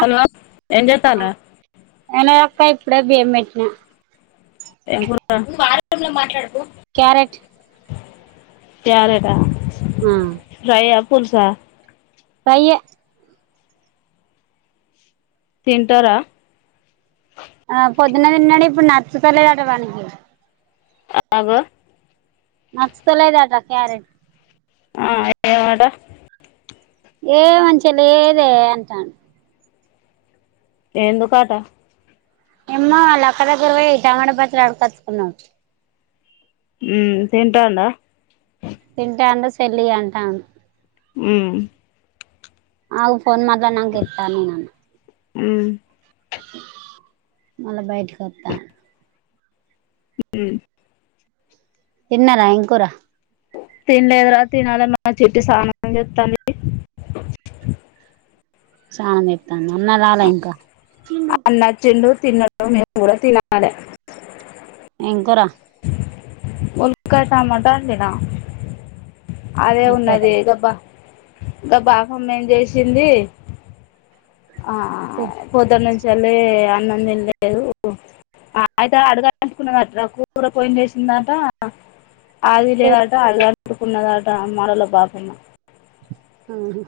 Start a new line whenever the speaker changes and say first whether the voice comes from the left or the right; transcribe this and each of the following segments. left: Hello ఏం జెత్తనావ్
right: అక్క ఇప్పుడే బియ్యం పెట్న
left: ఏమో రా నువ్వు ఆ రూమ్ లో మాట్లాడకు
right: క్యారెట్
left: క్యారేట
right: ఆ
left: ఫ్రైయా పుల్స
right: ఫ్రైయే
left: తింటార
right: ఆ పొద్దున తిన్నడి ఇప్పుడు నచ్చతలేదట వానికి
left: అబ
right: నచ్చతలేదట క్యారెట్
left: ఆ ఏమట
right: ఏ మంచి లేదే అంటాను
left: ఎందుకంట
right: ఏమ్మో వాలక్క దగ్గరకి పోయి టమోటా పచ్చడి అడకచ్చుకున్నాడు
left: ఉ తింటాండ
right: తింటాండు సెల్లు ఇయ్యి అంటా
left: ఉ
right: ఆ ఫోన్ మళ్ళా నాకు ఇతాను నన్న
left: ఉమ్
right: మళ్ళా బయటికి వత్త
left: ఉ
right: తిన్నార ఏం కూర
left: తినలేదురా తినాలి మా చెట్టి సానంగా చెప్తాంది
right: చానా చెప్తాను అన్న రాలా ఇంకా
left: తినద్దు నేను కూడా తినాలే
right: ఏం కూర
left: వంకాయ టమాటా వండిన అదే
right: ఉప్పేట
left: ఉన్నది గబ్బా ఇంకా బాగమ్మేం చేసింది ఆ పొద్దు నుంచి సర్లే అన్నం దినలేదు అయితే అడగానుకున్నది నాకు కూర పోయి వేసిందట ఆది లేదట అది అడుకున్నదాట అమ్ మాటల బాపన్న
right: ఆహా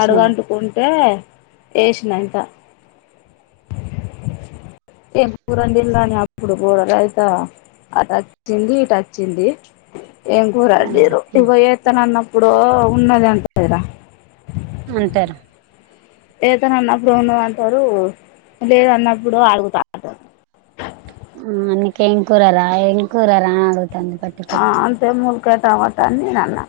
left: అడుగంటుకుంటే వేసినంట ఇప్పుడు వండిందని అప్పుడు కూడ అయిత అటు వచ్చింది ఇటు వచ్చింది ఏం
right: ఆ
left: కూరడిరు
right: తిను
left: ఇవ ఏతన అన్నప్పుడు ఉన్నది అంట కదా
right: అంటరు
left: ఏతను అన్నప్పుడు ఉన్నా అంటారు లేదన్నప్పుడు అడుగుతాంట
right: ఆ అందుకేం కూర రా ఏం కూర రా అని అడుగుతుంది పట్టి పట్టి
left: కో టమాట అని నేనన్నా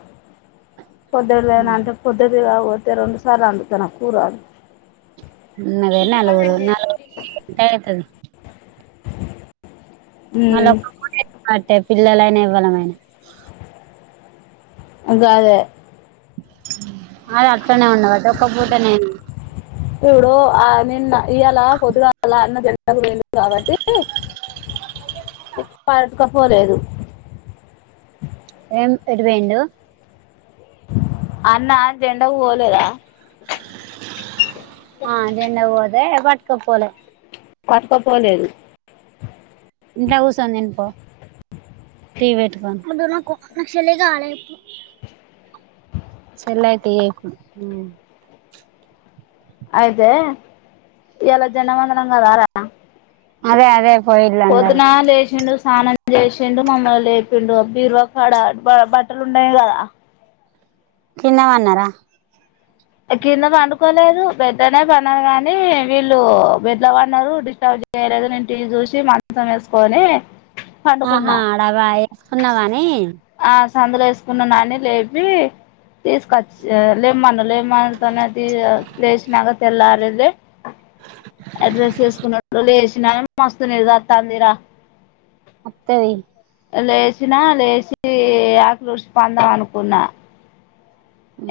left: పొద్దులే అంటే పొద్దు ఇలా వద్దు రెండు సార్లు వండుతున కూర
right: ఉ అదే నలగురు [inaudible] అయితది మళ్ళ అట్టే పిల్లలైనా ఇవ్వమనా
left: గదే
right: అది అట్నే ఉండవాటి ఒక పూటనే
left: ఇప్పుడు ఆ నిన్న ఇయ్యాల పొద్గాల అన్నది ఆ వెళ్లు కాబట్టి పరటుకపోలేదు
right: ఏం ఎటువెండు
left: అన్నా జెండకు పోలేదా
right: ఆ జెండ పోతే పట్కపోలే
left: పటుకపోలేదు.
right: ఇంట్ల, కుసోని తినుపో టీవేటుకో వొద్దు, నాకు సెలెకావాలి. సెల్ అయితే ఏకు మ్
left: అయితే ఇయ్యాలా, జెండా వందనం గదార
right: అదే అదే పోయిళ్ళు అందరూ
left: పొద్దునా లేషిండు. స్నానం చేసిండు, మమ్మల్ని లేపిండు, బీరువా కాడ బట్టలు ఉన్నాయి. కదా!
right: కింద పన్నారా?
left: కింద పండుకోలేదు. బెడ్డనే పనరు కాగానీ, వీళ్ళు బెడ్లపన్నారు. డిస్టబ్ ఎరజ ఇంటి చూసి, మంచం వేసుకొని.
right: ఆహా
left: పండుకున్నా
right: అడబా ఎసుకున్నావని.
left: అసందుల ఎసుకున్నాడే, లేపి తీసుకొచ్చ లెమ్మనా లె మంచ మీది లేసినాక తెల్లారింది. అడ్రస్ ఎసుకున్నపడు లేసిన గాని, మస్తునిద్రస్తుందిరా.
right: అత్తది
left: లేచినా లేచి, ఆకీలుడ్చి పందాం అనుకున్నా.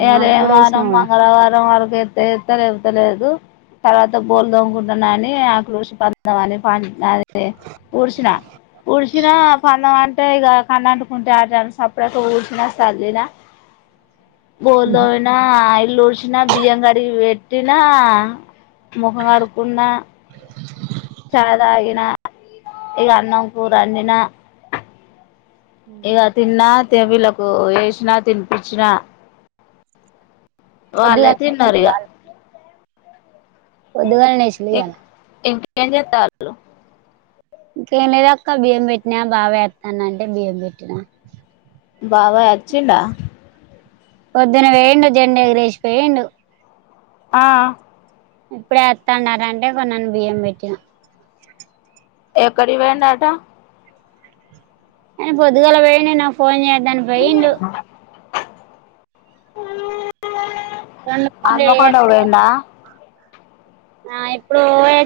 left: ఇయ్యాల
right: వాళ్ళకి
left: ఏ
right: కూడా
left: వారం
right: వేసినావుగా
left: మంగళవారం వ లేస్త లేస్త లేకపోతే లేదు తర్వాత బోల్దమ్ముకుంటున్నాని, ఆకీలుడషి పందాం అని అ ఉడిచిన, ఉడిచిన పందవా అట్ట ఇ కన్నా అంటుకుంటే, ఆట సప్పుడ అయితే ఉడ్చిన్న సలినా బోలుదోమినా, ఇల్లు ఊడ్షినా, బియ్యం కడిగి పెట్టి. పెట్టినా, ముఖం ఆడుకున్నా. చాయ్ తాగిన, ఇగా అన్నంకూర, వొండ్డినా. ఇగా, తిన్నా, చిన్నా పిల్లకు ఎసినా, తినిపిచ్చినా. వాళ్ళే
right: పొద్దుగాల
left: తిన్నర్
right: వచ్చింది
left: ఇగా
right: పొద్దుగాల్నే, లేషిదిఇయ్యలా.
left: ఎజేతాలు
right: ఇంకే లేదక్క, బియ్యం పెట్టినా, బాబ్ అస్తానంటే బియ్యం పెట్టినా.
left: బాబ్ అచ్చినడా?
right: పొద్దున వేయండు, జెండా ఎగరేసి పోయుండు.
left: ఆ
right: ఇప్పుడే అస్తన్నార అంటే, కొన్నాని బియ్యం పెట్టినా.
left: ఎక్కడి వేయండటా?
right: నేను పొద్దుగాల పోయి, నాకు ఫోన్ చేయోద్దని పోయిండు.
left: కూ కూ
right: రెండు ఫోన్లు
left: హనుమకొండ
right: చేయేత్తాడు
left: పోయిండా?
right: ఆ ఇప్పుడు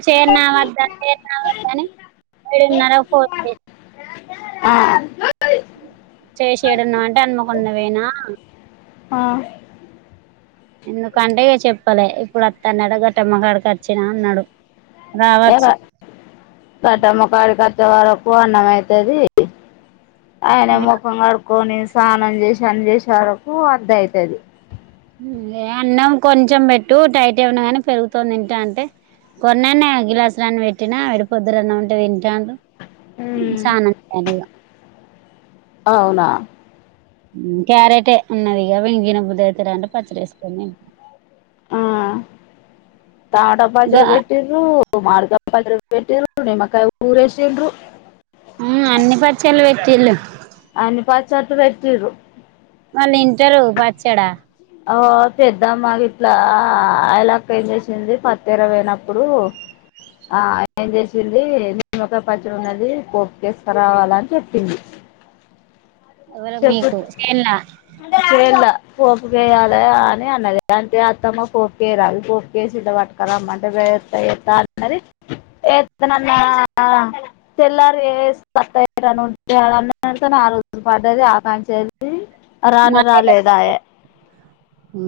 right: చేయనా వద్దా, చేయనా వద్ద అని ఏడున్నర పొంది.
left: ఆ
right: చేసిండు. ఎడున్నావ్ అంటే, అనుమకొండ కిపోయిన
left: ఆ
right: ఎందుకంటే చెప్పలె, ఇప్పుడు అత్తన్నాడ కట్టమ్మ కాడకి వచ్చిన అన్నాడు. రావచ్చు
left: కట్టమ్మ కాడి వచ్చే వరకు, అన్నం అయితది. ఆయన ముఖం కడుకొని, స్నానం చేసి అన్ని చేసే వరకు అర్థ అయితది.
right: ఎ అన్నం కొంచెం పెట్టు, టైట్ ఉన్నా గానీ, పెరుగుతోని తింటా అంటే. కొన్నానే గిలాసు అన్నన్ని పెట్టినా, పొద్దునఅన్నమ్ ఉంటే తింటాడు.
left: ఉమ్
right: సాన్నంకు పోయినడు ఇగా
left: అవునా!
right: క్యారెట్ ఉన్నది. ఇగా ఎమ్ తినబుద్దవుతలె, అంటే పచ్చడిసుకొని తిన్
left: ఆ టమాటా పచ్చడి పెట్టిర్రు ఓ మామిడికాయ పచ్చడి పెట్టిర్రు నిమ్మకాయ ఉప్పు ఊరేసిర్రు
right: హు అన్ని పచ్చళ్ళు పెట్టిల్లు
left: అన్ని పచ్చట్లు పెట్టిర్రు
right: వాళ్లు తింటారు పచ్చడి
left: ఓ పెద్దమ్మ గిట్ల ఐల అక్క ఏం చేసింది పత్తి ఏరా పోయినప్పుడు ఆ ఏం చేసింది నిమ్మకాయ పచ్చడి ఉన్నది పోపుకు ఏస్కరావాలే అని చెప్పింది
right: ఎవరో
left: చెప్పు
right: మీకు చేల్ల
left: చేయాల పోపు వేయాలి అని అన్నది అంటే అత్తమ్మ పోపుకేయ్య రాదు పోపు కేసి ఇంత పట్టుకరమ్మంటే ఎత్త ఎత్త అన్నది ఎత్తా నన్న ఆ తెల్లారే [unintelligible] ఆరోజు పడ్డది ఆకాం చెల్లి రానే రాలేదు ఆ ఆయే
right: హు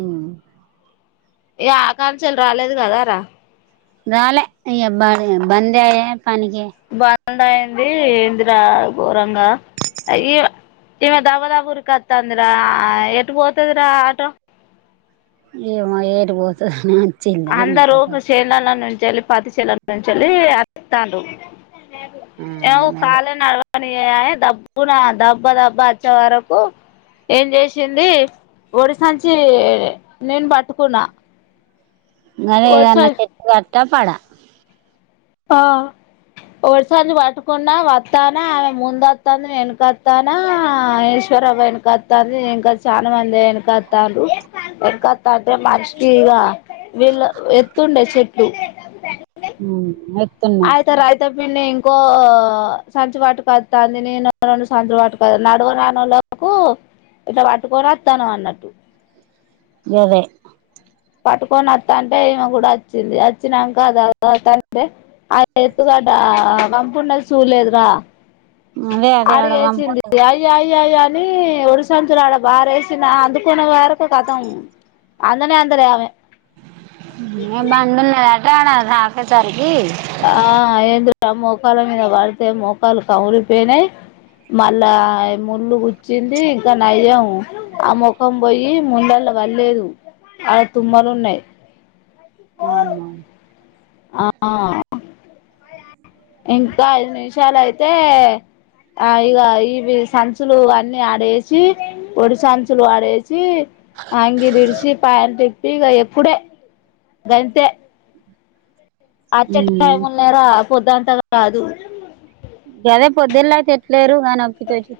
left: ఇగ ఆ ఖాన్ చెల్లి రాలేదు కదా రా
right: రాలే ఇగ బా బందే ఆయే పనినికి
left: డా ఏంది ఏందిరా ఘోరంగా అయి ఇగ దబ్బా దాబ్బా ఊరుకొత్తంది రా ఎటు పోతది రా ఆటో
right: ఏమో ఎటు ఎటు పోతదో నే
left: అందరూ చేనులనే ఉం వెళ్ పత్తి చెల్లల నుంచి వత్తాళ్ళు
right: ఆ
left: ఈమెకు
right: గదే
left: కాలే నడవ పని అయ్యాయి దబ్బున దాబ్బ దాబ్బా వచ్చే వరకు ఏం చేసింది ఒడి సంచి నేను పట్టుకున్నా
right: గాదే
left: ఒడి
right: ఏదన్నా
left: సం
right: చెట్టు తట్టా పడ
left: ఆహ ఓడి సంచి పట్టుకున్నా వత్తాన ఆమె ముందు అత్తంది నేను ఎనుక వత్తనా ఆ వేరే ఆమె ఎనుక వత్తాది ఇంకా చాలా మంది వెనుక వత్తారు వెన్ తాటే మనిషకి ఈగ వీళ్ళ ఎత్తుండే చెట్లు
right: ఉహు ఎత్తు
left: ఆయతారయతే త పిన్ని ఇంకో సంచి పట్టుకొత్తంది నేను రెండు సంచులు పట్టుకో నడవ రానోళ్లు కు ఇట్లా పట్టుకోని ఒత్తనము అన్నట్టు
right: గాదే
left: పట్టుకొని వత్తంటే ఈమె కూడా వచ్చింది వచ్చినంక దబ్బ దబ్బ వత్తాంటే ఆడ ఎత్తుగడ్డ ఆడ పంపున్నది చూడలేదు రా
right: అదే అదే ఆడ
left: అడుగు
right: పంప
left: వేసింది అయ్యా అయ్యా అయ్యో అయ్యో అని ఒడి సంచులు ఆడ పారేసింది అందుకునే వరకు కథం అందనే అందలే ఆమె
right: ఉహు ఎం బందు ఉన్నదట [unintelligible]
left: ఆ ఏంది రా మోకాళ్ళ మీద పడితే మోకాళ్లు కమిలిపోయినయ్ మళ్ళా ముళ్ళు గుచ్చింది ఇంకా నయ్యం ఆ ముఖం పోయి ముల్లల అల్ల పల్లేదు ఆడ తుమ్మలు ఉన్నాయి
right: అవునా
left: ఆహ ఇంకా ఐదు నిమిషాలు అయితే ఆ ఇగ ఇవి సంచులు అన్ని ఆడేసి ఒడి సంచులు ఆడేసి సి అంగిలిడిసి పాయింట్ ఇప్పి ఇగ ఎక్కు డే గంతే వచ్చే
right: ఉమ్
left: టైముల్ లే రా పొద్దంతా గదు
right: గాదే పొద్దున్న అయితే ఎట్లేరు గా నొప్పితోటి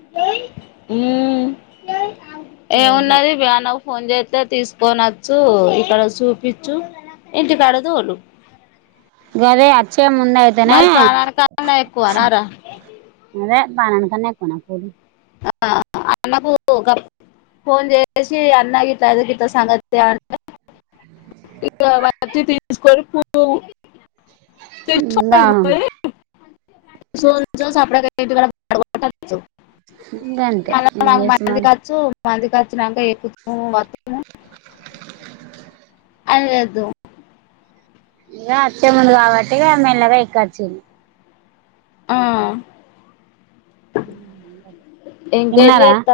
left: ఉహు
right: ఏరబో
left: ఏమున్నది ప్రణవ్ ఫోన్ చేస్తే తీసుకొని వచ్చు ఇక్కడ చూపించు ఇంటికాడ తోలు
right: గదే అచ్చే ముందు అయితనే
left: మరి ప్రాణానికన్నా ఎక్కువనారా
right: అదే పాణనికన్నా ఏకోనా ఫోను
left: ఆ అన్న గాప్ ఫోన్ చేసి అన్నా గిట్ల అయింది గిట్ల సంగతి అని ఇగా వచ్చి తీసుకొనిపోవు
right: ఇంగా
left: తీసుకొని పోయి సోనీ అచ్చినాకా సపరేక ఆయి ఇంటికాడ పాడగొటి అచ్చు
right: గంతే ఏం
left: మళ్ళా మా
right: చేస్తు మరి
left: ఇంటికి అచ్చు మాఇంటికాచినక ఏకుతును వత్తును అదిఅదు
right: ఎ వచ్చేముందు కాబట్టి మెల్లగా ఎక్కొచ్చింది
left: ఆ ఇంకేం
right: ఇన్నార
left: చేస్తా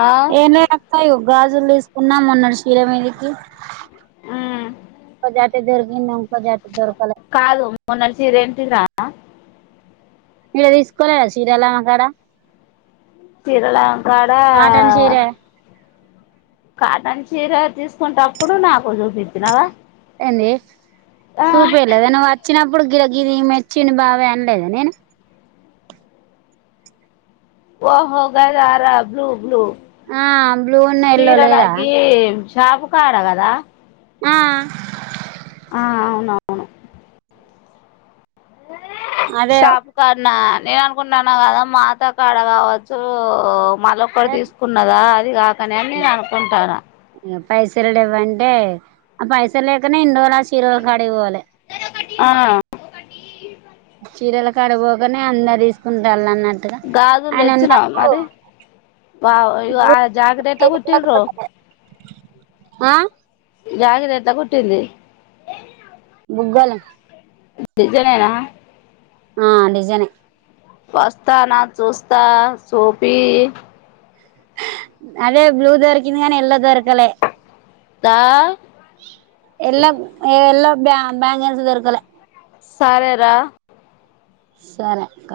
left: ఆ,
right: ఎ లే అక్క గాజులు తీసుకున్నా మొన్నటి చీర మీదకి
left: ఉమ్,
right: [unintelligible]
left: కాదు మొన్నటి చీర ఏంటిది రా
right: మొన్న తీసుకోలేదా చీర [unintelligible]
left: తీరాళం కాడ
right: చీర
left: కటన్ చీర తీసుకుంటప్పుడు నాక్
right: ఏంది
left: ఆ,
right: చూపియలేదా నువ్వు వచ్చినప్పుడు ఇగో గిది మెచ్చిండు బాబాయ్ అన్లేదా నేను
left: ఓహో గదార అరా బ్లూ బ్లూ
right: ఆ బ్లూ ఉన్న ఎల్లో లేదా
left: చీరాలగ్గి షాప్కాడ కాదా
right: ఆ
left: ఆ అవునవును
right: అదే
left: షాపు కన్నా నేను అనుకుంటున్న గాదా మాతో కాడ కావచ్చు మళ్ళాకటి తీసుకున్నదా అది కాక కనే నేను అనుకుంటున్న
right: పైసలే లేవంటే ఆ పైసలు లేకనే ఇన్నిరోజుల్ చీరాల కాడికి పోలే
left: ఆ
right: చీరలు కాడికి పోకనే అందరు తీసుకుంటలూ అన్నట్లు
left: గాజలు తెచ్చిన మరి వా ఇగా ఆ జాకీటి ఎట్లా కూటిరో
right: ఆ
left: జాకీటి ఎట్లా కూటింది
right: బుగ్గలు
left: డిజనేనా
right: ఆ డిజనే
left: వస్తనా చూస్త చూపియ్
right: అదే బ్లూ దొరికింది కాని యెల్లో దొరకలే
left: దా
right: యెల్లో యెల్లో బా బ్యాంగిల్స్ దొరకలే
left: సరే రా
right: సరే అక్క